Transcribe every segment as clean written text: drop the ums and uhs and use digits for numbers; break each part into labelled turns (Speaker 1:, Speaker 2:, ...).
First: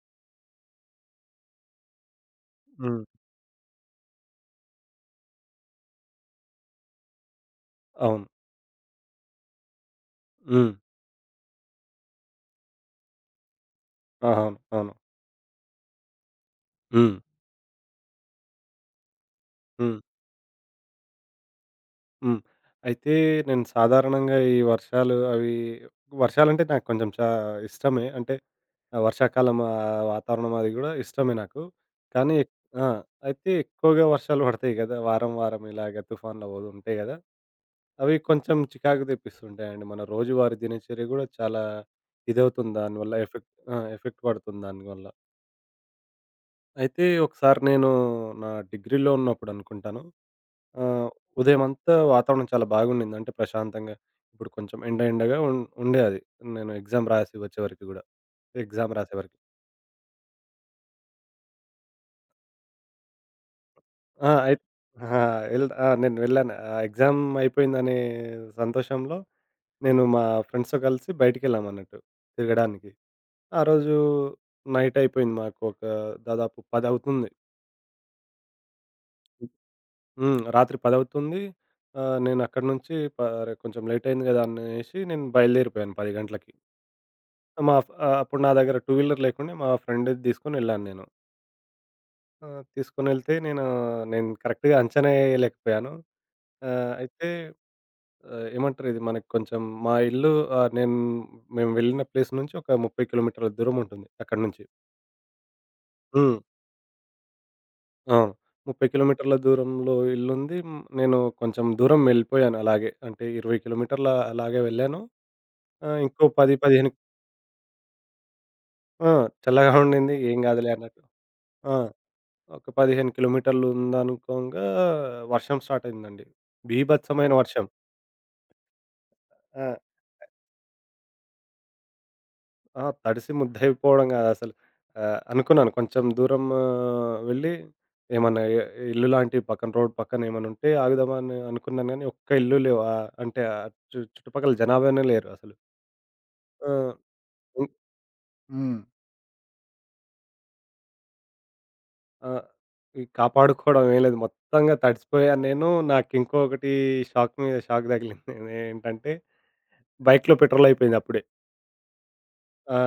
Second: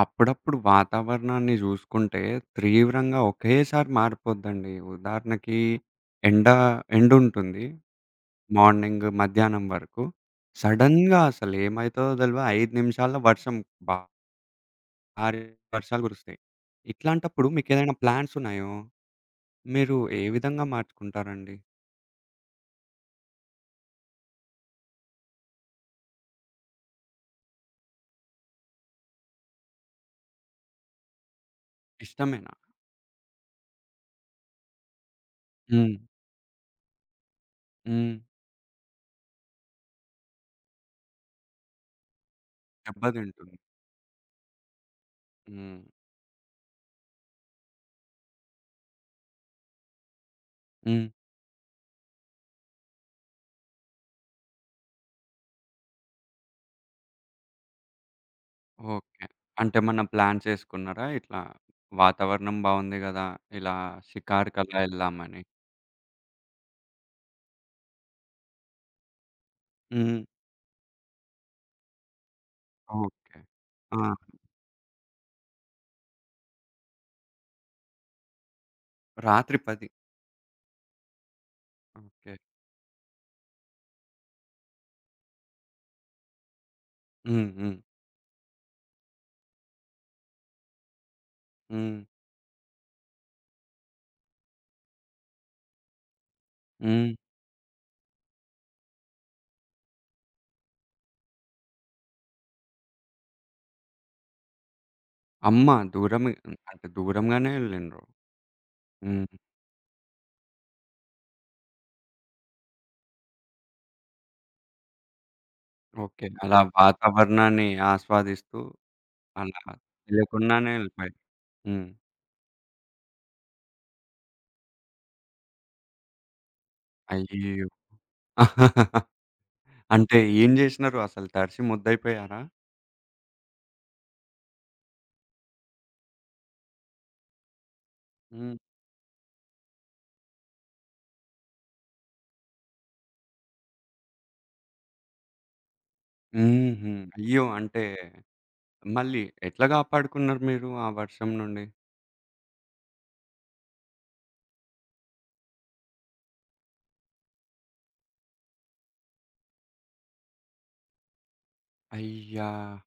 Speaker 1: అప్పుడప్పుడు వాతావరణాన్ని జూసుకుంటే,
Speaker 2: హ్మ్.
Speaker 1: తీవ్రంగా ఒకేసారి మారిపోద్దండి. ఉదాహరణకి ఎండ ఎండుంటుంది.
Speaker 2: అవును.
Speaker 1: మార్నింగ్, మధ్యాహ్నం వరకు.
Speaker 2: హ్మ్.
Speaker 1: సడెన్‌గా అసలేమైతదో తెలవదు. 5 నిమిషాల్లో వర్షం
Speaker 2: ఆ, అవును. అవును.
Speaker 1: భారీ వర్షాలు కురుస్తాయి.
Speaker 2: హ్మ్.
Speaker 1: ఇట్లాంటప్పుడు మీకేదైనా ప్లాన్స్ ఉన్నాయో, మీరు
Speaker 2: హ్మ్.
Speaker 1: ఏ విధంగా మార్చుకుంటారండి?
Speaker 2: హ్మ్. అయితే నేను సాధారణంగా ఈ వర్షాలు అవి వర్షాలంటే నాకు కొంచెం ఇష్టమే. అంటే వర్షాకాలం వాతావరణం అది గూడా ఇష్టమే నాకు. కానీ
Speaker 1: ఇష్టమేనా?
Speaker 2: ఎక్ ఆ! అయితే ఎక్కువగా వర్షాలు పడతాయి గదా! వారం, వారం
Speaker 1: హ్మ్.
Speaker 2: ఇలాగ తుఫాన్లవి ఉంటాయి గదా!
Speaker 1: హ్మ్.
Speaker 2: అవి కొంచెం చికాకు తెప్పిస్తుంటాయండి. మన రోజువారీ దినచర్య గూడా చాలా ఇదవుతుంది దానివల్ల. ఎఫెక్ట్
Speaker 1: దెబ్బతింటుంది.
Speaker 2: ఆ! ఎఫెక్ట్ పడుతుంది దానివల్ల.
Speaker 1: హ్మ్.
Speaker 2: అయితే ఒకసారి నేను నా డిగ్రీలో ఉన్నప్పుడు అనుకుంటాను.
Speaker 1: హ్మ్.
Speaker 2: ఆహ్, ఉదయమంతా వాతావరణం చాలా బాగుండింది. అంటే ప్రశాంతంగా. ఇప్పుడు కొంచెం ఎండగా ఉం ఉండే అది. నేను ఎగ్జామ్ రాసి వచ్చేవరకు గూడా. Exam
Speaker 1: okay.
Speaker 2: రాసేవరకు.
Speaker 1: అంటే ఏమన్నా ప్లాన్ చేసుకున్నారా? ఇట్లా వాతావరణం బావుంది గదా! ఇలా
Speaker 2: ఆ! అయి
Speaker 1: షికారుకలా
Speaker 2: ఆ!
Speaker 1: ఎళ్దామని.
Speaker 2: ఎల్ ఆ! నేను వెళ్ళాను. ఆ ఎగ్జామ్ అయిపోయిందనే సంతోషంలో నేను
Speaker 1: హ్మ్.
Speaker 2: ఫ్రెండ్స్‌తో కలిసి బయటికెళ్ళామన్నట్టు తిరగడానికి.
Speaker 1: ఓకే.
Speaker 2: ఆ రోజు
Speaker 1: ఆ!
Speaker 2: నైట్ అయిపోయింది మాకు. ఒక దాదాపు 10 అవుతుంది.
Speaker 1: రాత్రి 10.
Speaker 2: హ్మ్. రాత్రి 10:00 అవుతుంది.
Speaker 1: ఓకే.
Speaker 2: నేనక్కడి నుంచి ప అరె, కొంచెం లేట్ అయింది గదా అనేసి నేను బయలుదేరిపోయాను 10 గంటలకి.
Speaker 1: హ్మ్. హ్మ్.
Speaker 2: అప్పుడు నా దగ్గర టూ వీలర్ లేకుండే. మా ఫ్రెండ్‌ది తీసుకొనెళ్ళాను నేను.
Speaker 1: హ్మ్.
Speaker 2: తీసుకొనెళ్తే నేను నేను కరెక్ట్‌గా అంచనా ఎయలేకపోయాను. ఆహ్,
Speaker 1: హ్మ్.
Speaker 2: అయితే ఏమంటారు, ఇది మనకు కొంచెం. మా ఇల్లు ఆహ్, నేను మేము వెళ్ళిన ప్లేస్ నుంచి ఒక 30 కిలోమీటర్ల దూరం ఉంటుంది అక్కడి నుంచి.
Speaker 1: అమ్మ! దూరమే,
Speaker 2: హ్మ్.
Speaker 1: అంటే దూరంగానే ఎళ్ళిండ్రు.
Speaker 2: అవును. 30
Speaker 1: హ్మ్.
Speaker 2: కిలోమీటర్ల దూరంలో ఇల్లుంది. హ్మ్, నేను కొంచెం దూరం వెళ్ళిపోయాను అలాగే. అంటే 20 కిలోమీటర్ల అలాగే వెళ్ళాను. ఆ,
Speaker 1: ఓకే.
Speaker 2: ఇంకో 10,
Speaker 1: అలా
Speaker 2: 15.
Speaker 1: వాతావరణాన్ని ఆస్వాదిస్తూ
Speaker 2: ఆ,
Speaker 1: అలా
Speaker 2: చల్లగా ఉండింది, ఏం కాదులే
Speaker 1: తెలియకుండానే
Speaker 2: అన్నట్టు.
Speaker 1: ఎళ్ళిపోయారు.
Speaker 2: ఆ,
Speaker 1: హ్మ్.
Speaker 2: ఒక 15 కిలోమీటర్లు ఉందనుకోంగా వర్షం స్టార్ట్ అయిందండి. బీభత్సమైన, ఓహ్, వర్షం.
Speaker 1: అయ్యో!
Speaker 2: ఆ.
Speaker 1: అంటే ఏం జేసినారు అసలు? తడిసి ముద్దయిపోయారా?
Speaker 2: ఆ, తడిసి ముద్దయిపోవడం కాదసలు. అనుకున్నాను కొంచెం దూరం వెళ్ళి ఏమన్నా
Speaker 1: హ్మ్.
Speaker 2: ఇ ఇల్లు లాంటివి పక్కన, రోడ్ పక్కన ఏమన్నా ఉంటే ఆగుదామని అనుకున్నాను గానీ, ఒక్క ఇల్లు లేవు. అంటే ఆ చుట్టుపక్కల జనాభానే లేరు అసలు. ఆ.
Speaker 1: హుహు. అయ్యో!
Speaker 2: హ్మ్.
Speaker 1: అంటే
Speaker 2: హ్మ్.
Speaker 1: మళ్ళీ ఎట్లా కాపాడుకున్నారు మీరు ఆ వర్షం నుండి?
Speaker 2: ఆ, ఈ కాపాడుకోవడం ఏం లేదు. మొత్తంగా తడిసిపోయాను నేను. నాకింకొకటి షాక్ మీద షాక్ తగిలింది. ఏంటంటే బైక్‌లో పెట్రోల్ అయిపోయింది అప్పుడే.
Speaker 1: అయ్యా!
Speaker 2: ఆ.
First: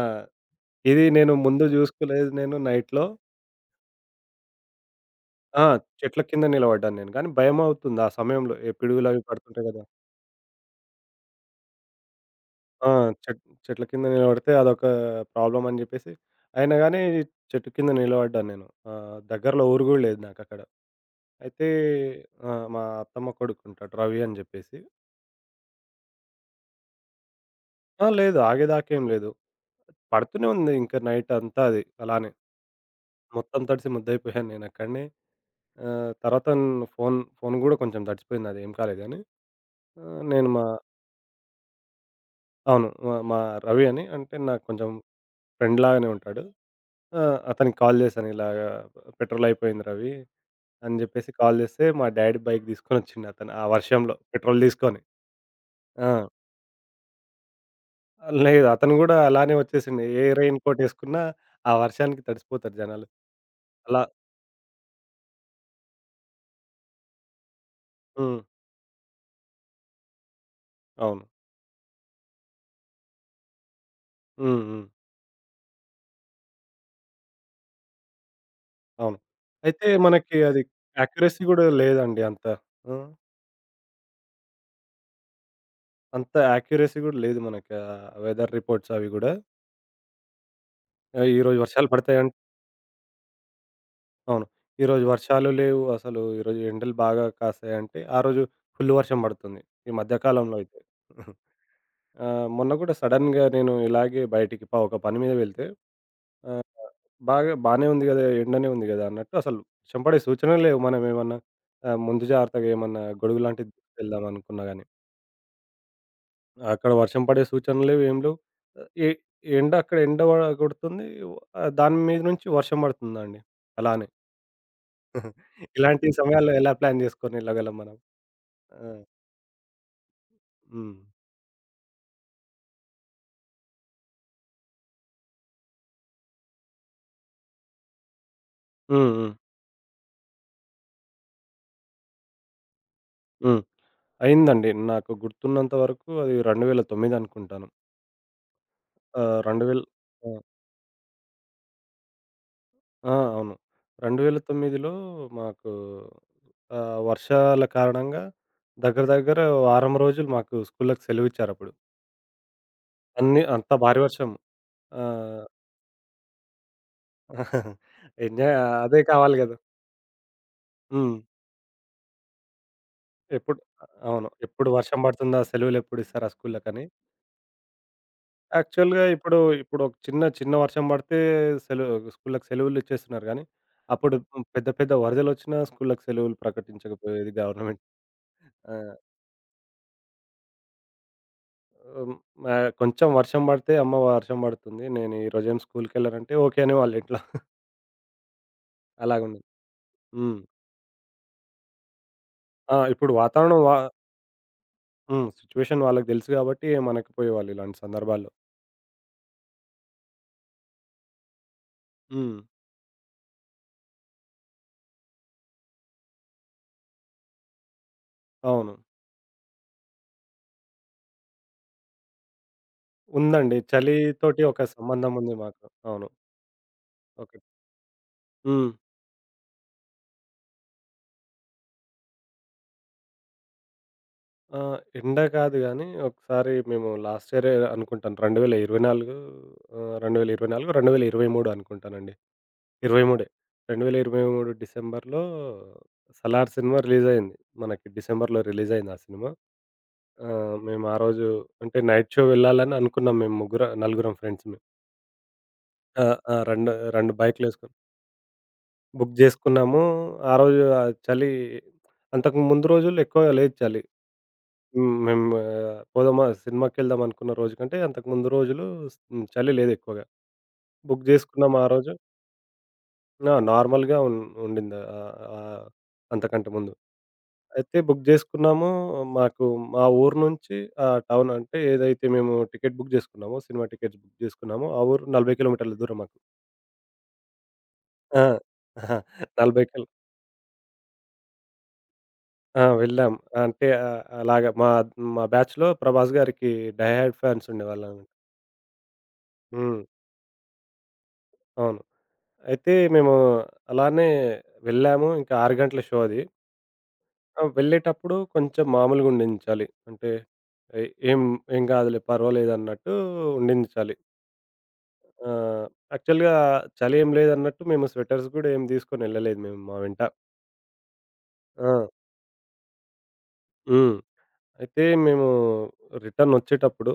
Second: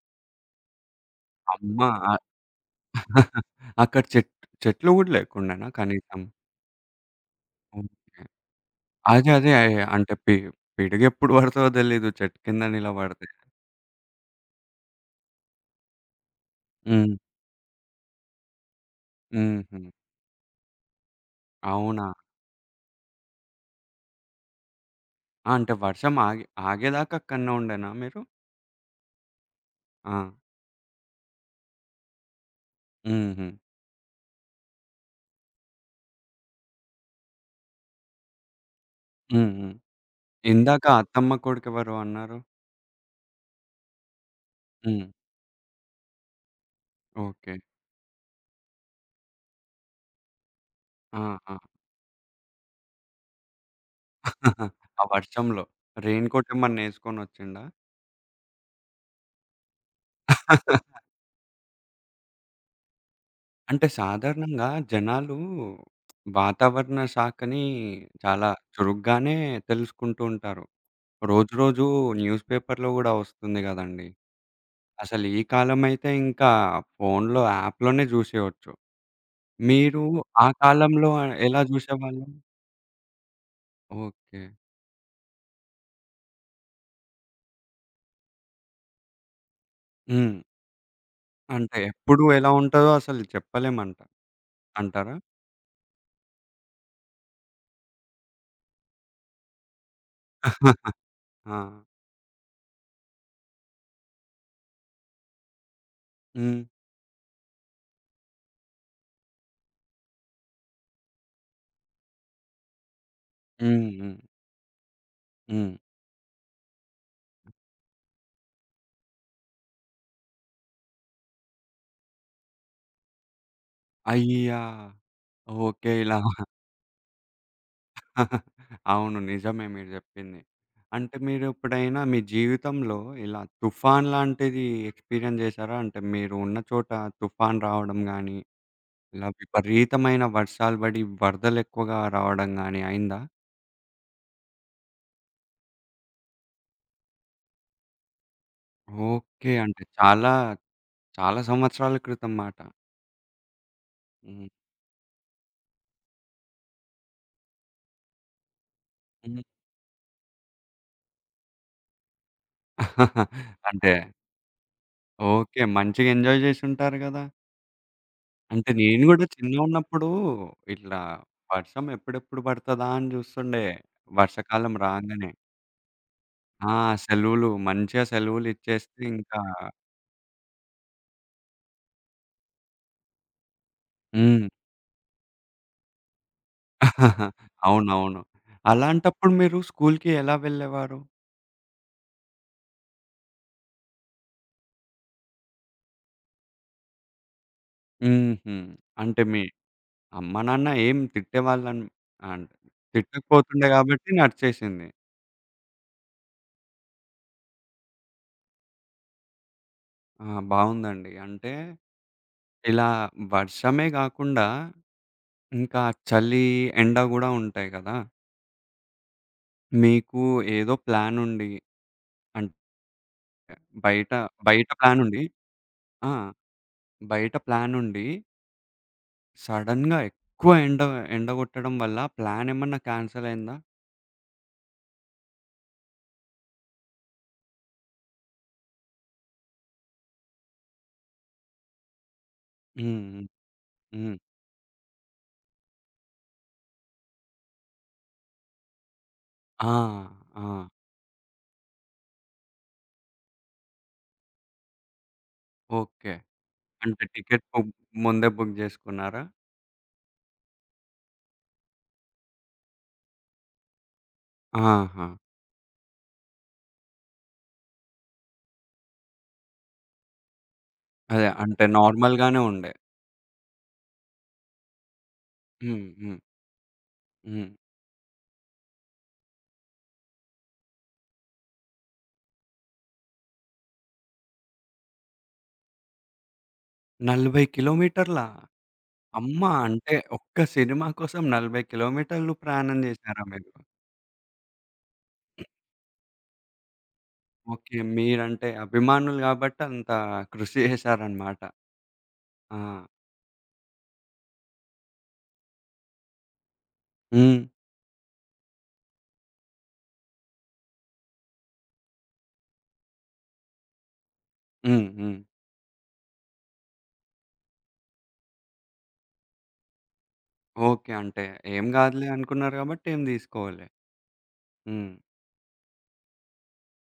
Speaker 2: ఇది నేను ముందు
Speaker 1: అమ్మ!
Speaker 2: చూసుకోలేదు నేను నైట్‌లో.
Speaker 1: అక్కడ చెట్లు గూడా
Speaker 2: ఆ.
Speaker 1: లేకుండేనా కనీసం?
Speaker 2: చెట్ల కింద నిలబడ్డాను నేను. కానీ భయమవుతుంది ఆ
Speaker 1: ఓకే.
Speaker 2: సమయంలో. ఏ పిడుగులవి
Speaker 1: అదే. అదే.
Speaker 2: పడుతుంటాయి కదా!
Speaker 1: అంటే పిడుగెప్పుడు పడతదో తెలీదు చెట్టు కింద
Speaker 2: ఆ,
Speaker 1: నిలబడితే.
Speaker 2: చెట్ చెట్ల కింద నిలబడితే అదొక ప్రాబ్లమ్ అని చెప్పేసి, అయినా గాని
Speaker 1: హ్మ్.
Speaker 2: చెట్టు కింద నిలబడ్డాను నేను. దగ్గరలో
Speaker 1: హుహు.
Speaker 2: ఊరు కూడా లేదు నాకక్కడ. అయితే
Speaker 1: అవునా?
Speaker 2: ఆ, మా అత్తమ్మ కొడుకుంటాడు రవి అని చెప్పేసి.
Speaker 1: ఆ! అంటే వర్షం ఆగేదాకా అక్కడనే ఉండేనా
Speaker 2: ఆ,
Speaker 1: మీరు?
Speaker 2: లేదు, ఆగేదాకేం లేదు.
Speaker 1: ఆ!
Speaker 2: పడుతూనే ఉంది ఇంకా నైటంతా అది అలానే.
Speaker 1: హుహు.
Speaker 2: మొత్తం తడిసి ముద్దయిపోయాను నేనక్కడనే. తర్వాత ఫోను ఫోను గూడా కొంచెం తడిచిపోయింది, అదేం కాలేదు గానీ.
Speaker 1: హ్మ్. హ్మ్.
Speaker 2: ఆహ్, నేను మా
Speaker 1: ఇందాక అత్తమ్మ కొడుకెవరో అన్నారు?
Speaker 2: అవును. మా మా రవి అని, అంటే నాకు కొంచెం
Speaker 1: హ్మ్.
Speaker 2: ఫ్రెండ్ లాగానే ఉంటాడు. ఆ.
Speaker 1: ఓకే.
Speaker 2: అతనికి కాల్ చేశాను ఇలాగా, పెట్రోల్ అయిపోయింది రవి అని జెప్పేసి.
Speaker 1: ఆ!
Speaker 2: కాల్ జేస్తే మా డ్యాడీ బైక్ తీసుకొనొచ్చిండు అతను ఆ వర్షంలో, పెట్రోల్
Speaker 1: ఆ!
Speaker 2: తీసుకొని.
Speaker 1: ఆ వర్షంలో
Speaker 2: ఆ.
Speaker 1: రెయిన్ కోట్ ఏమన్నా ఏసుకొనొచ్చిండా?
Speaker 2: లేదు, అతను గూడా అలానే వచ్చేసిండు. ఏ రెయిన్ కోట్ ఏసుకున్నా ఆ వర్షానికి తడిసిపోతారు జనాలు.
Speaker 1: అంటే
Speaker 2: అలా.
Speaker 1: సాధారణంగా జనాలు వాతావరణ శాఖని
Speaker 2: హ్మ్.
Speaker 1: చాలా చురుగ్గానే తెలుసుకుంటూ ఉంటారు.
Speaker 2: అవును.
Speaker 1: రోజురోజు న్యూస్ పేపర్‌లో గూడా వస్తుంది గదండీ!
Speaker 2: హ్మ్. హ్మ్.
Speaker 1: అసలు ఈ కాలమైతే ఇంకా ఫోన్‌లో యాప్‌లోనే జూసేయొచ్చు.
Speaker 2: అవును. అయితే
Speaker 1: మీరు
Speaker 2: మనకి
Speaker 1: ఆ
Speaker 2: అది
Speaker 1: కాలంలో
Speaker 2: యాక్యురసీ
Speaker 1: ఎలా
Speaker 2: గూడా లేదండి
Speaker 1: జూసేవాళ్ళు?
Speaker 2: అంత. ఆ,
Speaker 1: ఓకే.
Speaker 2: అంత యాక్యురసీ గూడా లేదు మనకి వెదర్ రిపోర్ట్స్ అవి గూడా.
Speaker 1: హ్మ్.
Speaker 2: ఆహ్, ఈరోజు
Speaker 1: అంటే
Speaker 2: వర్షాలు
Speaker 1: ఎప్పుడు
Speaker 2: పడతాయన్
Speaker 1: ఎలా ఉంటదో అసలు చెప్పలేమంట.
Speaker 2: అవును, ఈరోజు
Speaker 1: అంటారా?
Speaker 2: వర్షాలు లేవు. అసలు ఈరోజు ఎండలు బాగా కాస్తాయంటే, ఆ రోజు ఫుల్ వర్షం పడుతుంది. ఈ మధ్య కాలంలో అయితే.
Speaker 1: ఆ!
Speaker 2: ఆ, మొన్న గూడా సడెన్‌గా నేను ఇలాగే బయటికి ప ఒక పని మీద వెళ్తే,
Speaker 1: హ్మ్.
Speaker 2: ఆహ్, బాగా బానే ఉంది గదా, ఎండనే ఉంది గదా అన్నట్టు. అసలు వర్షం పడే సూచనలు లేవు. మనమేమన్నా ముందు జాగ్రత్తగా ఏమన్నా గొడుగు లాంటిది
Speaker 1: హ్మ్. హ్మ్.
Speaker 2: తీసుకెళ్దామనుకున్నా గాని.
Speaker 1: హ్మ్.
Speaker 2: అక్కడ వర్షం పడే సూచనలు లేవు, ఏం లేవు. ఆహ్, ఎ ఎండ వ కొడుతుంది. దాని మీద నుంచి వర్షం పడుతుందండి. అలానే.
Speaker 1: అయ్యా! ఓకే.
Speaker 2: ఇలాంటి
Speaker 1: ఇలా
Speaker 2: సమయాల్లో ఎలా ప్లాన్ చేసుకొని ఎళ్ళగలం మనం? ఆ.
Speaker 1: అవును. నిజమే మీరు జెప్పింది.
Speaker 2: హ్మ్.
Speaker 1: అంటే మీరెప్పుడైనా మీ జీవితంలో ఇలా తుఫాన్ లాంటిది ఎక్స్‌పీరియన్స్ జేశారా? అంటే మీరు ఉన్న చోట తుఫాన్ రావడం గానీ,
Speaker 2: హ్మ్.
Speaker 1: ఇలా
Speaker 2: హ్మ్.
Speaker 1: విపరీతమైన వర్షాలు బడి వరదలెక్కువగా రావడం గానీ అయిందా?
Speaker 2: హ్మ్. అయిందండి. నాకు గుర్తున్నంత వరకు అది 2009 అనుకుంటాను.
Speaker 1: ఓకే.
Speaker 2: ఆ!
Speaker 1: అంటే
Speaker 2: 2000 ఆ!
Speaker 1: చాలా, చాలా సంవత్సరాల క్రితం మాట.
Speaker 2: ఆ, అవును.
Speaker 1: హ్మ్.
Speaker 2: 2009లో మాకు వర్షాల కారణంగా దగ్గర దగ్గర
Speaker 1: హ్మ్.
Speaker 2: వారం రోజులు మాకు స్కూళ్ళకి సెలవిచ్చారప్పుడు. అన్నీ అంత
Speaker 1: అంటే
Speaker 2: భారీ వర్షం. ఆ.
Speaker 1: ఓకే. మంచిగా ఎంజాయ్ జేసుంటారు గదా!
Speaker 2: ఎంజాయ్,
Speaker 1: అంటే
Speaker 2: అదే
Speaker 1: నేను గూడా
Speaker 2: కావాలి గదా!
Speaker 1: చిన్నగున్నప్పుడు ఇట్లా
Speaker 2: హ్మ్.
Speaker 1: వర్షం ఎప్పుడెప్పుడు పడతదా అని
Speaker 2: ఎప్పుడు
Speaker 1: జూస్తుండే.
Speaker 2: అవును. ఎప్పుడు
Speaker 1: వర్షాకాలం
Speaker 2: వర్షం
Speaker 1: రాంగానే.
Speaker 2: పడుతుందా? సెలవులెప్పుడిస్తారు ఆ
Speaker 1: ఆ!
Speaker 2: స్కూళ్ళకని.
Speaker 1: సెలవులు మంచిగా సెలవులిచ్చేస్తే
Speaker 2: యాక్చువల్‌గా
Speaker 1: ఇంకా
Speaker 2: ఇప్పుడు ఒక చిన్న, చిన్న వర్షం పడితే స్కూళ్ళకి సెలవులిచ్చేస్తున్నారు గానీ, అప్పుడు హ్మ్,
Speaker 1: హ్మ్.
Speaker 2: పెద్ద, పెద్ద వరదలొచ్చినా స్కూళ్ళకి సెలవులు ప్రకటించకపోయేది గవర్నమెంట్.
Speaker 1: అవునవును.
Speaker 2: ఆ.
Speaker 1: అలాంటప్పుడు మీరు స్కూలుకి ఎలా వెళ్ళేవారు?
Speaker 2: హ్మ్. కొంచెం వర్షం పడితే, "అమ్మ, వర్షం పడుతుంది, నేను ఈరోజేం స్కూలుకెళ్ళనంటే" ఓకే అనేవాళ్ళు ఇంట్లో.
Speaker 1: హుహు. అంటే మీ
Speaker 2: అలాగుండేది.
Speaker 1: అమ్మ,
Speaker 2: హ్మ్.
Speaker 1: నాన్న ఏం తిట్టేవాళ్ళని అన్
Speaker 2: ఆ! ఇప్పుడు వాతావరణం
Speaker 1: తిట్టకపోతుండే
Speaker 2: వా
Speaker 1: గాబట్టి నడిచేసింది.
Speaker 2: హ్మ్. సిట్యుయేషన్ వాళ్ళకి తెలుసు గాబట్టి, మనకి పోయేవాళ్ళు ఇలాంటి సందర్భాల్లో.
Speaker 1: ఆ! బావుందండి. అంటే
Speaker 2: హ్మ్.
Speaker 1: ఇలా వర్షమే గాకుండా ఇంకా చలి, ఎండ గూడా ఉంటాయి గదా!
Speaker 2: అవును.
Speaker 1: మీకు ఏదో ప్లానుండి, అంటే
Speaker 2: ఉందండి.
Speaker 1: బయట
Speaker 2: చలితోటి
Speaker 1: బయట
Speaker 2: ఒక సంబంధం
Speaker 1: ప్లానుండి,
Speaker 2: ఉంది మాకు. అవును.
Speaker 1: ఆ! బయట
Speaker 2: ఓకే.
Speaker 1: ప్లానుండి
Speaker 2: హ్మ్.
Speaker 1: సడెన్‌గా ఎక్కువ ఎండ ఎండగొట్టడం వల్ల ప్లానేమన్నా క్యాన్సిల్ అయిందా?
Speaker 2: ఎండ కాదు గానీ, ఒకసారి మేము లాస్ట్ ఇయరే అనుకుంటాను. 2024, 2023 అనుకుంటానండి. 23
Speaker 1: హ్మ్. హ్మ్. హ్మ్.
Speaker 2: 2023 డిసెంబర్‌లో 'సలార్' సినిమా రిలీజయింది. మనకి డిసెంబర్‌లో రిలీజయింది ఆ సినిమా.
Speaker 1: ఆ!
Speaker 2: ఆ.
Speaker 1: ఆ!
Speaker 2: మేము ఆ రోజు, అంటే నైట్ షో వెళ్ళాలని అనుకున్నాం. మేము ముగ్గుర నలుగురం ఫ్రెండ్స్‌మి. ఆ.
Speaker 1: ఓకే.
Speaker 2: ఆ,
Speaker 1: అంటే
Speaker 2: 2
Speaker 1: టికెట్ బుక్
Speaker 2: బైకులేసుకొని
Speaker 1: ముందే బుక్
Speaker 2: బుక్
Speaker 1: జేసుకున్నారా?
Speaker 2: జేసుకున్నాము. ఆ రోజు చలి. అంతకు ముందు రోజుల్లో ఎక్కువగా లేదు చలి. హ్మ్.
Speaker 1: ఆహా!
Speaker 2: మేము పోదామా, సినిమాకెళ్దామనుకున్న రోజు కంటే అంతకు ముందు రోజులు హ్మ్, చలి లేదు ఎక్కువగా. బుక్
Speaker 1: అదే
Speaker 2: జేసుకున్నాం
Speaker 1: అంటే
Speaker 2: ఆ రోజు.
Speaker 1: నార్మల్‌గానే ఉండే.
Speaker 2: ఆ! నార్మల్‌గా ఉం ఉండింది. ఆహ్, ఆహ్,
Speaker 1: హ్మ్. హ్మ్.
Speaker 2: అంతకంటే ముందు.
Speaker 1: హ్మ్.
Speaker 2: అయితే బుక్ జేసుకున్నాము. మాకు మా ఊరు నుంచి ఆ టౌన్, అంటే ఏదైతే మేము టికెట్ బుక్ జేసుకున్నామో, సినిమా టికెట్స్ బుక్ జేసుకున్నామో ఆ ఊరు 40 కిలోమీటర్ల దూరం మాకు.
Speaker 1: 40 కిలోమీటర్లా?
Speaker 2: ఆ.
Speaker 1: అమ్మ!
Speaker 2: 40 కిలో
Speaker 1: అంటే ఒక్క సినిమా కోసం 40 కిలోమీటర్లు
Speaker 2: ఆ!
Speaker 1: ప్రయాణం
Speaker 2: వెళ్ళాం.
Speaker 1: జేసారా మీరు?
Speaker 2: అంటే అలాగా, మా మా బ్యాచ్‌లో 'ప్రభాస్' గారికి డై హార్డ్ ఫ్యాన్స్
Speaker 1: ఓకే.
Speaker 2: ఉండేవాళ్ళనమాట.
Speaker 1: మీరంటే అభిమానులు గాబట్టి
Speaker 2: హ్మ్.
Speaker 1: అంత కృషి జేశారనమాట.
Speaker 2: అవును.
Speaker 1: ఆ!
Speaker 2: అయితే మేము అలానే వెళ్ళాము. ఇంకా 6 గంటల షో అది.
Speaker 1: హ్మ్.
Speaker 2: ఆ, వెళ్ళేటప్పుడు కొంచెం మామూలుగా ఉండింది చలి. అంటే ఎ ఏం ఏం కాదులే, పర్వాలేదన్నట్టు ఉండింది చలి.
Speaker 1: హ్మ్. హ్మ్.
Speaker 2: ఆహ్, యాక్చువల్‌గా చలి ఏం లేదన్నట్టు మేము స్వెటర్స్ గూడా ఏం తీసుకొని వెళ్ళలేదు మేము మా వెంట.
Speaker 1: ఓకే. అంటే ఏం
Speaker 2: ఆ.
Speaker 1: గాదులే అనుకున్నారు గాబట్టి ఏం దీసుకోలే.
Speaker 2: హ్మ్. అయితే
Speaker 1: హ్మ్.
Speaker 2: మేము రిటర్న్ వచ్చేటప్పుడు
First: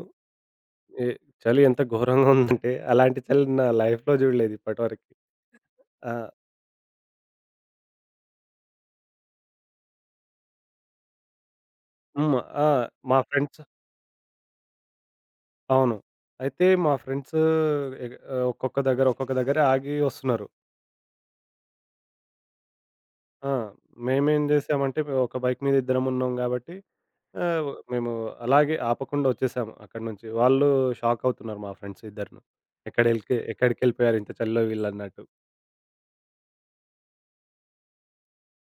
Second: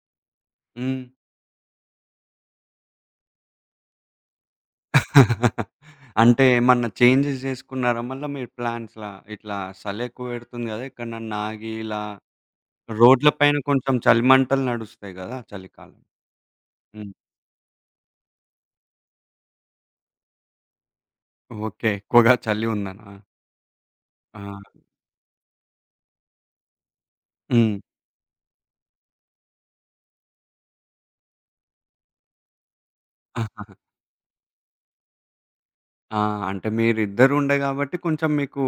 Speaker 1: హ్మ్.
Speaker 2: ఎ చలి ఎంత ఘోరంగా ఉందంటే, అలాంటి చలి నా లైఫ్‌లో చూడలేదు ఇప్పటివరకి. ఆ.
Speaker 1: అంటే ఏమన్నా చేంజెస్ జేసుకున్నారా మళ్ళా మీరు ప్లాన్స్‌లా? ఇట్లా సలెక్కువ బెడుతుంది గదా! ఎక్కడనన్నా ఆగి ఇలా
Speaker 2: హ్మ్. ఆ. మా
Speaker 1: రోడ్ల పైన
Speaker 2: ఫ్రెండ్స్,
Speaker 1: కొంచెం చలి మంటలు నడుస్తాయి గదా!
Speaker 2: అవును,
Speaker 1: చలికాలం.
Speaker 2: అయితే మా
Speaker 1: హ్మ్.
Speaker 2: ఫ్రెండ్స్ ఎగ్ ఒక్కొక్క దగ్గర, ఒక్కొక్క దగ్గర ఆగి వస్తున్నారు.
Speaker 1: ఓకే. ఎక్కువగా చలి ఉందనా?
Speaker 2: ఆ.
Speaker 1: ఆ!
Speaker 2: మేమేం చేసామంటే, మేము ఒక బైక్ మీద ఇద్దరం ఉన్నాం కాబట్టి, ఆహ్,
Speaker 1: హ్మ్.
Speaker 2: మేము అలాగే ఆపకుండా వచ్చేసాము అక్కడి నుంచి. వాళ్ళు షాక్ అవుతున్నారు మా ఫ్రెండ్స్ ఇద్దరును. ఎక్కడికెళ్ళిపోయారు ఇంత చలిలో వీళ్ళన్నట్టు.
Speaker 1: ఆ! అంటే మీరిద్దరుండే గాబట్టి కొంచెం మీకు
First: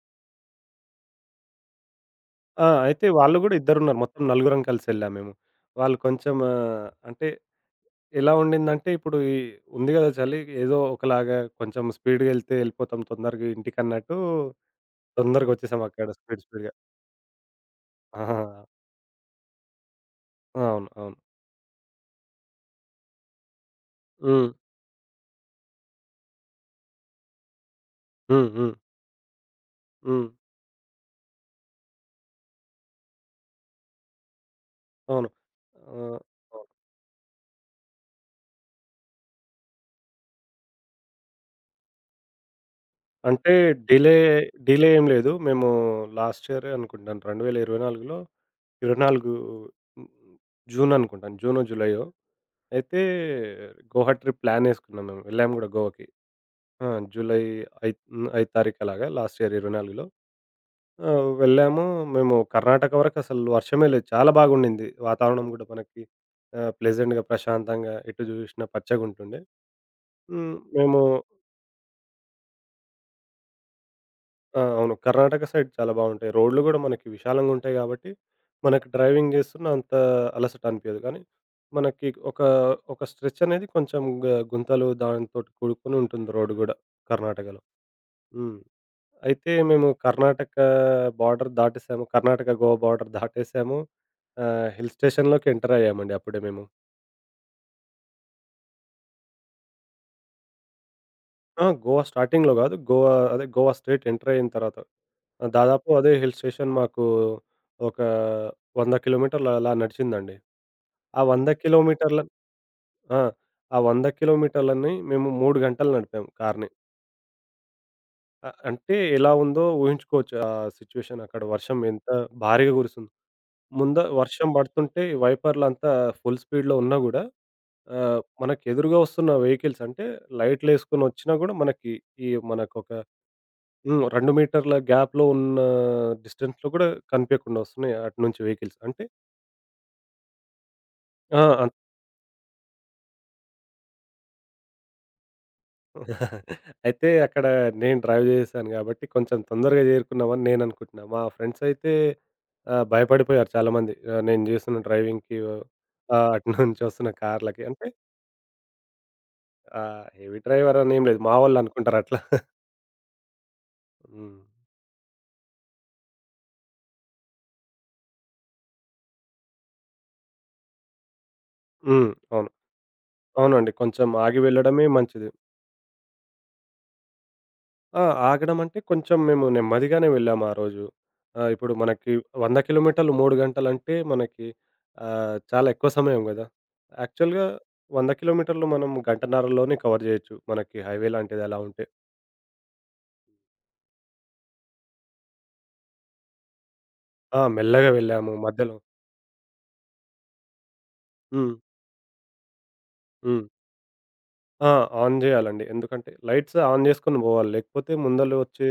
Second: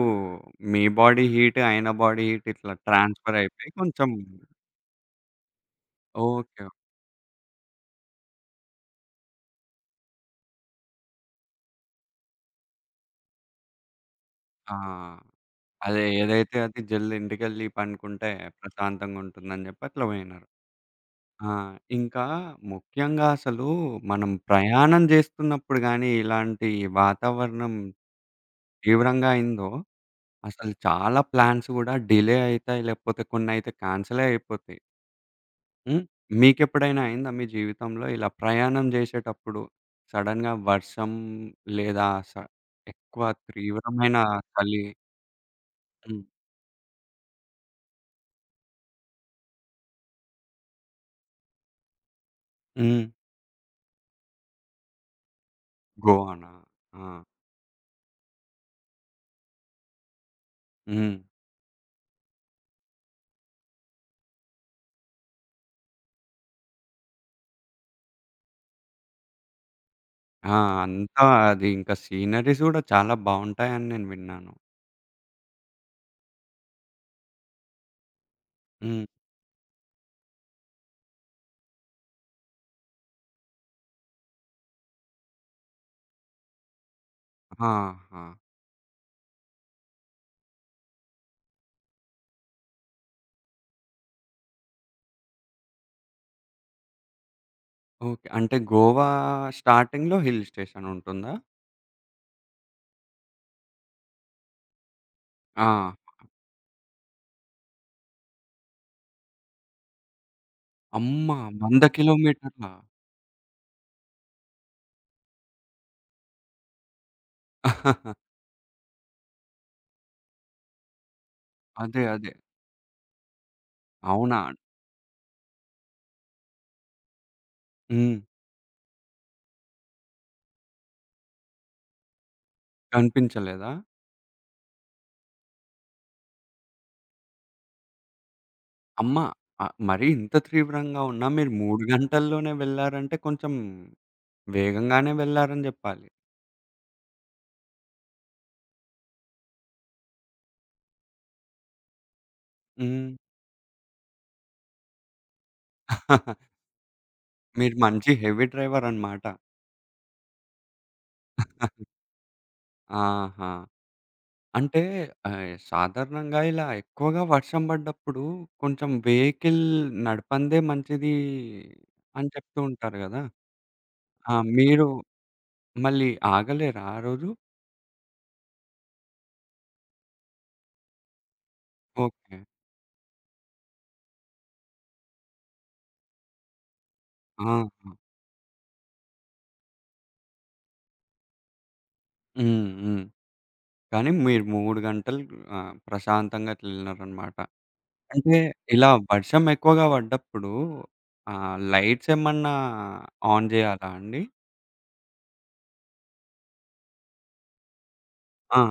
Speaker 1: మీ బాడీ హీట్, ఆయన బాడీ హీట్
Speaker 2: ఆ.
Speaker 1: ఇట్లా
Speaker 2: అయితే వాళ్ళు
Speaker 1: ట్రాన్స్‌ఫర్
Speaker 2: గూడా
Speaker 1: అయిపోయి
Speaker 2: ఇద్దరున్నారు.
Speaker 1: కొంచెం
Speaker 2: మొత్తం నలుగురం కలిసెళ్ళాము మేము. వాళ్ళు కొంచెం
Speaker 1: ఓకే.
Speaker 2: అంటే ఎలా ఉండిందంటే, ఇప్పుడు ఈ ఉంది గదా చలి, ఏదో ఒకలాగా కొంచెం స్పీడ్‌గా ఎళ్తే ఎళ్ళిపోతాం తొందరగా ఇంటికన్నట్టు,
Speaker 1: ఆ!
Speaker 2: తొందరగా వచ్చేసాం
Speaker 1: అదే
Speaker 2: అక్కడ
Speaker 1: ఏదైతే
Speaker 2: స్పీడ్‌గా.
Speaker 1: అది జల్ది ఇంటికెళ్ళి పండుకుంటే
Speaker 2: ఆ.
Speaker 1: ప్రశాంతంగుంటుందని జెప్పి అట్లా బోయినారు.
Speaker 2: అవును. అవును.
Speaker 1: ఆ! ఇంకా ముఖ్యంగా అసలు మనం
Speaker 2: హ్మ్.
Speaker 1: ప్రయాణం జేస్తున్నప్పుడు గానీ ఇలాంటి వాతావరణం
Speaker 2: హ్మ్. హ్మ్.
Speaker 1: తీవ్రంగా అయిందో
Speaker 2: హ్మ్.
Speaker 1: అసలు చాలా ప్లాన్స్ గూడా డిలే అయితాయి. లేకపోతే కొన్నయితే క్యాన్సలే అయిపోతాయి.
Speaker 2: అవును.
Speaker 1: హ్మ్.
Speaker 2: ఆహ్, అవును.
Speaker 1: మీకెప్పుడైనా అయిందా మీ జీవితంలో ఇలా ప్రయాణం జేసేటప్పుడు సడెన్‌గా వర్షం లేదా ఎక్కువ
Speaker 2: అంటే
Speaker 1: తీవ్రమైన
Speaker 2: డిలే
Speaker 1: చలి?
Speaker 2: డిలే ఏం లేదు. మేము
Speaker 1: హ్మ్.
Speaker 2: లాస్ట్ ఇయరే అనుకుంటాను 2024లో. 24 హ్మ్, జూన్ అనుకుంటాను. జూనో, జూలైయో. అయితే
Speaker 1: హ్మ్.
Speaker 2: గోవా ట్రిప్ ప్లానేసుకున్నాం మేము. వెళ్ళాము గూడా గోవాకి.
Speaker 1: గోవానా?
Speaker 2: ఆ.
Speaker 1: ఆ!
Speaker 2: జూలై హ్మ్, 5 తారీఖు అలాగా లాస్ట్ ఇయర్ 24లో. ఆ.
Speaker 1: హ్మ్.
Speaker 2: వెళ్ళాము. మేము కర్ణాటక వరకసలు వర్షమే లేదు. చాలా బాగుండింది. వాతావరణం గూడా మనకి ప్లెజెంట్‌గా, ప్రశాంతంగా, ఎటు జూసినా పచ్చగుంటుండే. హ్మ్.
Speaker 1: ఆ!
Speaker 2: మేము.
Speaker 1: అంతా అది ఇంకా సీనరీస్ గూడా చాలా బావుంటాయని నేను విన్నాను.
Speaker 2: ఆ, అవును. కర్ణాటక సైడ్ చాలా బావుంటాయి. రోడ్లు గూడా మనకి విశాలంగుంటాయి గాబట్టి, మనకి
Speaker 1: హ్మ్.
Speaker 2: డ్రైవింగ్ జేస్తున్న అంత అలసట అనిపియదు. కానీ మనకి ఒక స్ట్రెచ్ అనేది కొంచెం గుంతలు దానితోటి కూడుకొని ఉంటుంది రోడ్డు గూడా కర్ణాటకలో.
Speaker 1: ఆహా!
Speaker 2: హ్మ్. అయితే మేము కర్ణాటక బార్డర్ దాటేసాము. కర్ణాటక, గోవా బార్డర్ దాటేసాము. హిల్ స్టేషన్‌లోకి ఎంటర్ అయ్యామండి అప్పుడే మేము.
Speaker 1: ఓకే. అంటే గోవా స్టార్టింగ్‌లో హిల్ స్టేషన్ ఉంటుందా?
Speaker 2: ఆ, గోవా స్టార్టింగ్‌లో గాదు. గోవా అదే, గోవా స్ట్రెయిట్ ఎంటర్ అయిన తర్వాత.
Speaker 1: ఆ!
Speaker 2: దాదాపు అదే హిల్ స్టేషన్ మాకు ఒక 100 కిలోమీటర్లు అలా నడిచిందండి. ఆ
Speaker 1: అమ్మ!
Speaker 2: 100
Speaker 1: 100
Speaker 2: కిలోమీటర్ల,
Speaker 1: కిలోమీటర్లా?
Speaker 2: ఆ, ఆ 100 కిలోమీటర్లని మేము 3 గంటలు నడిపాము కార్‌ని. అంటే ఎలా ఉందో ఊహించుకోవచ్చు ఆ సిట్యుయేషన్, అక్కడ వర్షం
Speaker 1: అదే.
Speaker 2: ఎంత
Speaker 1: అదే.
Speaker 2: భారీగా కురిసుందో. ముంద
Speaker 1: అవునా?
Speaker 2: వర్షం పడుతుంటే వైపర్లంతా ఫుల్ స్పీడ్‌లో ఉన్నా గూడా,
Speaker 1: హ్మ్.
Speaker 2: మనకు ఎదురుగా వస్తున్న వెహికల్స్ అంటే లైట్‌లేసుకొని వచ్చినా గూడా, మనకి ఈ మనకొక
Speaker 1: కనిపించలేదా?
Speaker 2: హ్మ్, 2 మీటర్ల గ్యాప్‌లో ఉన్న డిస్టెన్స్‌లో గూడా కనిపియకుండా వస్తున్నాయి అటు నుంచి వెహికల్స్. అంటే
Speaker 1: అమ్మ! ఆహ్, మరీ ఇంత తీవ్రంగా ఉన్నా
Speaker 2: ఆ,
Speaker 1: మీరు
Speaker 2: అంత.
Speaker 1: 3 గంటల్లోనే వెళ్లారంటే కొంచెం వేగంగానే వెళ్లారని జెప్పాలి.
Speaker 2: అయితే అక్కడ నేను డ్రైవ్ చేశాను గాబట్టి కొంచెం తొందరగా చేరుకున్నామని నేను అనుకుంటున్నా. మా ఫ్రెండ్స్ అయితే
Speaker 1: హ్మ్.
Speaker 2: భయపడిపోయారు చాలామంది. నేను చేస్తున్న డ్రైవింగ్‌కి, అటు నుంచి వస్తున్న కార్లకి.
Speaker 1: మీరు
Speaker 2: అంటే
Speaker 1: మంచి హెవీ డ్రైవర్ అన్నమాట.
Speaker 2: హెవీ డ్రైవర్ అని ఏం లేదు. మావోళ్ళు అనుకుంటారు అట్లా.
Speaker 1: ఆహా!
Speaker 2: హ్మ్.
Speaker 1: అంటే ఆహ్, సాధారణంగా ఇలా ఎక్కువగా వర్షం పడ్డప్పుడు కొంచెం వెహికల్ నడపందే మంచిది
Speaker 2: హ్మ్.
Speaker 1: అని
Speaker 2: అవును.
Speaker 1: చెప్తూ ఉంటారు గదా!
Speaker 2: అవునండి, కొంచెం
Speaker 1: ఆ!
Speaker 2: ఆగి
Speaker 1: మీరు
Speaker 2: వెళ్ళడమే మంచిది.
Speaker 1: మళ్ళీ ఆగలేరా ఆ రోజు?
Speaker 2: ఆ. ఆగడం అంటే కొంచెం మేము నెమ్మదిగానే వెళ్ళాము ఆ రోజు. ఇప్పుడు మనకి
Speaker 1: ఓకే.
Speaker 2: 100 కిలోమీటర్లు 3 గంటలంటే మనకి చాలా ఎక్కువ సమయం గదా! యాక్చువల్‌గా
Speaker 1: ఆహా!
Speaker 2: 100 కిలోమీటర్లు మనం గంటన్నరలోనే కవర్ జేయొచ్చు, మనకి హైవే లాంటిది అలా ఉంటే.
Speaker 1: హ్మ్. హ్మ్. కానీ మీరు 3 గంటలు ఆహ్, ప్రశాంతంగా అట్లా ఎళ్లినారన్నమాట.
Speaker 2: ఆ, మెల్లగా వెళ్ళాము
Speaker 1: అంటే
Speaker 2: మధ్యలో.
Speaker 1: ఇలా వర్షం ఎక్కువగా పడ్డప్పుడు
Speaker 2: హ్మ్.
Speaker 1: ఆహ్, లైట్స్ ఏమన్నా
Speaker 2: హ్మ్.
Speaker 1: ఆన్ జేయాలా అండి?
Speaker 2: ఆ, ఆన్ జేయాలండి. ఎందుకంటే లైట్స్ ఆన్ జేసుకొని బోవాలి. లేకపోతే ముందల
Speaker 1: ఆ!
Speaker 2: వచ్చే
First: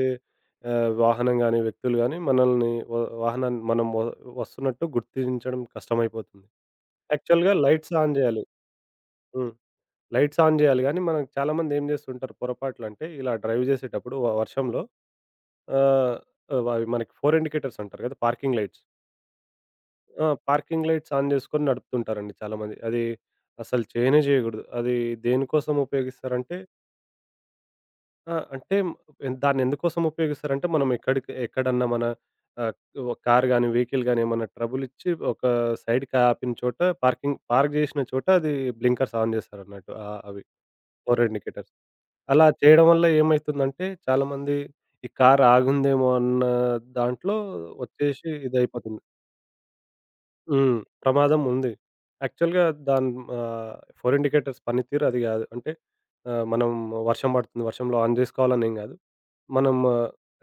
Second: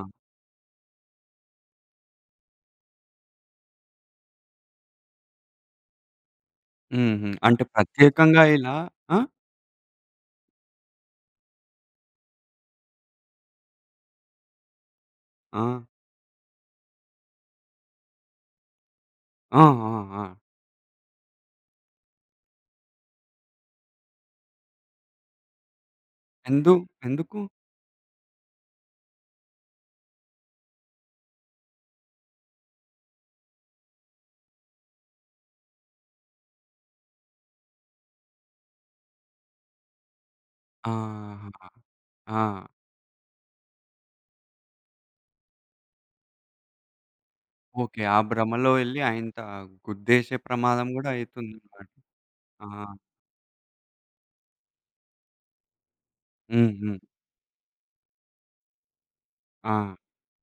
Speaker 2: వాహనం గాని, వ్యక్తులు గాని మనల్ని వ వాహనాన్ని మనం వ వస్తున్నట్టు గుర్తించడం కష్టమైపోతుంది.
Speaker 1: హుహు.
Speaker 2: యాక్చువల్‌గా
Speaker 1: అంటే
Speaker 2: లైట్స్ ఆన్
Speaker 1: ప్రత్యేకంగా
Speaker 2: జేయాలి.
Speaker 1: ఇలా ఆ?
Speaker 2: హ్మ్. లైట్స్ ఆన్ జేయాలి గానీ, మనం చాలామంది ఏం జేస్తుంటారు పొరపాట్లంటే, ఇలా డ్రైవ్ జేసేటప్పుడు వర్షంలో
Speaker 1: ఆ!
Speaker 2: ఆహ్, వ అవి మనకి ఫోర్ ఇండికేటర్స్ అంటారు గదా, పార్కింగ్ లైట్స్.
Speaker 1: ఆ! ఆ! ఆ!
Speaker 2: ఆ, పార్కింగ్ లైట్స్ ఆన్ జేసుకొని నడుపుతుంటారండి చాలామంది. అది అసలు చేయనే జేయగూడదు. అది దేనికోసం ఉపయోగిస్తారంటే,
Speaker 1: ఎందు ఎందుకు?
Speaker 2: ఆ! అంటే ఎన్ దాన్నెందుకోసం ఉపయోగిస్తారంటే, మనం ఎక్కడన్నా మన ఆహ్, ఒక కార్ గానీ, వెహికల్ గానీ ఏమన్నా ట్రబుల్ ఇచ్చి, ఒక సైడ్‌కి ఆపిన చోట, పార్క్ జేసిన చోట అది బ్లింకర్స్ ఆన్ జేస్తారన్నట్టు. అవి ఫోర్
Speaker 1: ఆహా!
Speaker 2: ఇండికేటర్స్.
Speaker 1: ఆ!
Speaker 2: అలా చేయడం వల్ల ఏమైతుందంటే, చాలామంది ఈ కార్ ఆగుందేమో అన్న దాంట్లో
Speaker 1: ఓకే. ఆ
Speaker 2: వచ్చేసి
Speaker 1: భ్రమలో ఎళ్లి
Speaker 2: ఇదయిపోతుంది.
Speaker 1: ఆయంత గుద్దేశే
Speaker 2: హ్మ్,
Speaker 1: ప్రమాదం గూడా
Speaker 2: ప్రమాదం ఉంది.
Speaker 1: అయితుందన్నమాట.
Speaker 2: యాక్చువల్‌గా
Speaker 1: ఆ!
Speaker 2: దాని ఆహ్, ఫోరెన్ ఇండికేటర్స్ పనితీరు అది గాదు. అంటే ఆహ్, మనం
Speaker 1: హ్మ్. హ్మ్.
Speaker 2: వర్షం పడుతుంది, వర్షంలో ఆన్ జేసుకోవాలని ఏం గాదు. మనం
Speaker 1: ఆ!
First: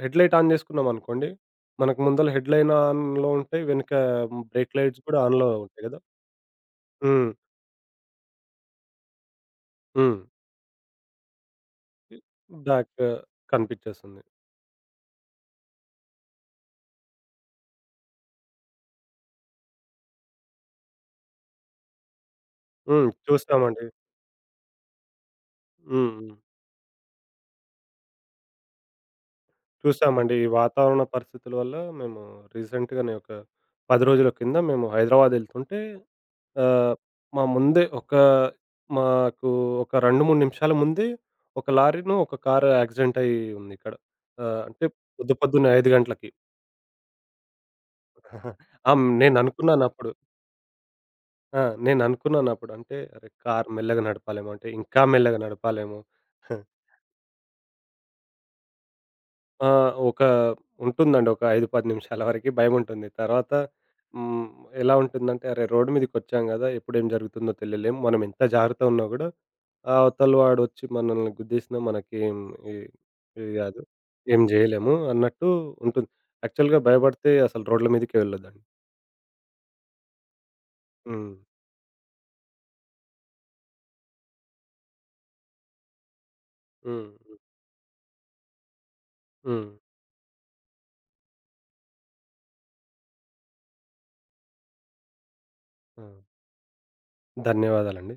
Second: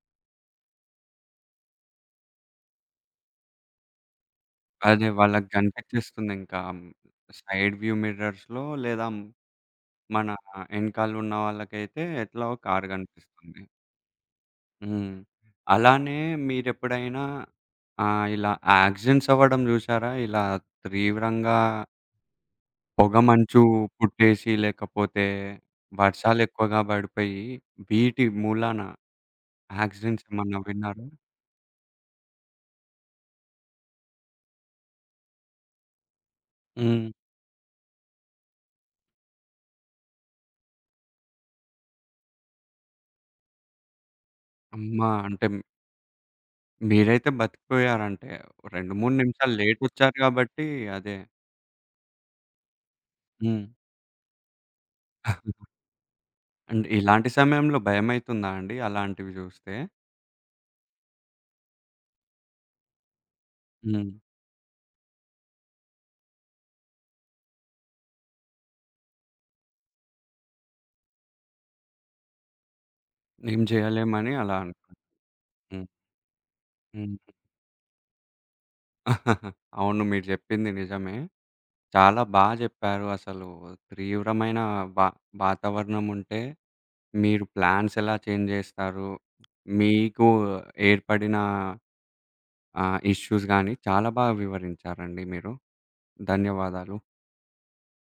Speaker 2: హెడ్‌లైట్ ఆన్ జేసుకున్నామనుకోండి, మనకు ముందల హెడ్‌లైన్ ఆన్‌లో ఉంటాయి. వెనక బ్రేక్ లైట్స్
Speaker 1: అదే
Speaker 2: గూడా
Speaker 1: వాళ్ళకి
Speaker 2: ఆన్‌లో ఉంటాయి గదా!
Speaker 1: కనిపించేస్తుందింకా.
Speaker 2: హ్మ్.
Speaker 1: సైడ్ వ్యూ మిర్రర్స్‌లో లేదా
Speaker 2: హ్మ్.
Speaker 1: మన ఎనకాలున్న వాళ్ళకైతే ఎట్లాగో కారు
Speaker 2: బ్యాక్
Speaker 1: కనిపిస్తుంది.
Speaker 2: కనిపిచ్చేస్తుంది.
Speaker 1: హ్మ్. అలానే మీరెప్పుడైనా ఆహ్, ఇలా యాక్సిడెంట్స్ అవ్వడం జూసారా? ఇలా తీవ్రంగా
Speaker 2: హ్మ్.
Speaker 1: పొగ మంచు
Speaker 2: చూసామండి.
Speaker 1: పుట్టేసి, లేకపోతే
Speaker 2: హ్మ్. హ్మ్.
Speaker 1: వర్షాలెక్కువగా బడిపోయి, వీటి మూలాన యాక్సిడెంట్స్
Speaker 2: చూసామండి. ఈ
Speaker 1: ఏమన్నా
Speaker 2: వాతావరణ
Speaker 1: విన్నారా?
Speaker 2: పరిస్థితుల వల్ల మేము రీసెంట్‌గానే ఒక 10 రోజుల కింద మేము హైదరాబాద్ ఎళ్తుంటే, ఆహ్,
Speaker 1: హ్మ్.
Speaker 2: మా ముందే ఒక మాకు ఒక 2, 3 నిమిషాల ముందే ఒక లారీను, ఒక కారు యాక్సిడెంట్ అయ్యి ఉంది ఇక్కడ. అంటే
Speaker 1: అమ్మా!
Speaker 2: పొద్దు
Speaker 1: అంటే
Speaker 2: పొద్దున్నే 5 గంటలకి.
Speaker 1: మీరైతే బతికిపోయారంటే 2, 3 నిమిషాలు
Speaker 2: నేననుకున్నానప్పుడు,
Speaker 1: లేటొచ్చారు గాబట్టి అదే.
Speaker 2: ఆ, నేననుకున్నానప్పుడు, అంటే అరె,
Speaker 1: హ్మ్.
Speaker 2: కారు మెల్లగా నడపాలేమో అంటే ఇంకా మెల్లగా నడపాలేమో.
Speaker 1: అండ్ ఇలాంటి సమయంలో భయమైతుందా అండి అలాంటివి
Speaker 2: ఆ,
Speaker 1: జూస్తే?
Speaker 2: ఒక ఉంటుందండి, ఒక 5, 10 నిమిషాల వరకి భయముంటుంది. తర్వాత
Speaker 1: హ్మ్.
Speaker 2: హ్మ్. ఎలా ఉంటుందంటే, అరే, రోడ్డు మీదకొచ్చాం గదా, ఎప్పుడేం జరుగుతుందో తెలియలేం. మనం ఎంత జాగ్రత్తగా ఉన్నా గూడా, ఆ అవతల వాడొచ్చి మనల్ని గుద్దేసినా మనకేం ఇ ఇది
Speaker 1: ఏం
Speaker 2: గాదు,
Speaker 1: జేయలేమని
Speaker 2: ఏం
Speaker 1: అలా
Speaker 2: జేయలేము అన్నట్టు
Speaker 1: హ్మ్.
Speaker 2: ఉంటుంది. యాక్చువల్‌గా
Speaker 1: హ్మ్.
Speaker 2: భయపడితే అసలు రోడ్ల మీదకే వెళ్ళొద్దండి.
Speaker 1: అవును. మీరు చెప్పింది నిజమే.
Speaker 2: హ్మ్.
Speaker 1: చాలా బా జెప్పారు. అసలు తీవ్రమైన వా వాతావరణం ఉంటే,
Speaker 2: హ్మ్. హ్మ్.
Speaker 1: మీరు ప్లాన్స్ ఎలా చేంజ్ జేస్తారు?
Speaker 2: హ్మ్.
Speaker 1: మీకు ఏర్పడిన ఆహ్, ఇష్యూస్ గాని చాలా బాగా వివరించారండి మీరు.
Speaker 2: ఆ,
Speaker 1: ధన్యవాదాలు.
Speaker 2: ధన్యవాదాలండి.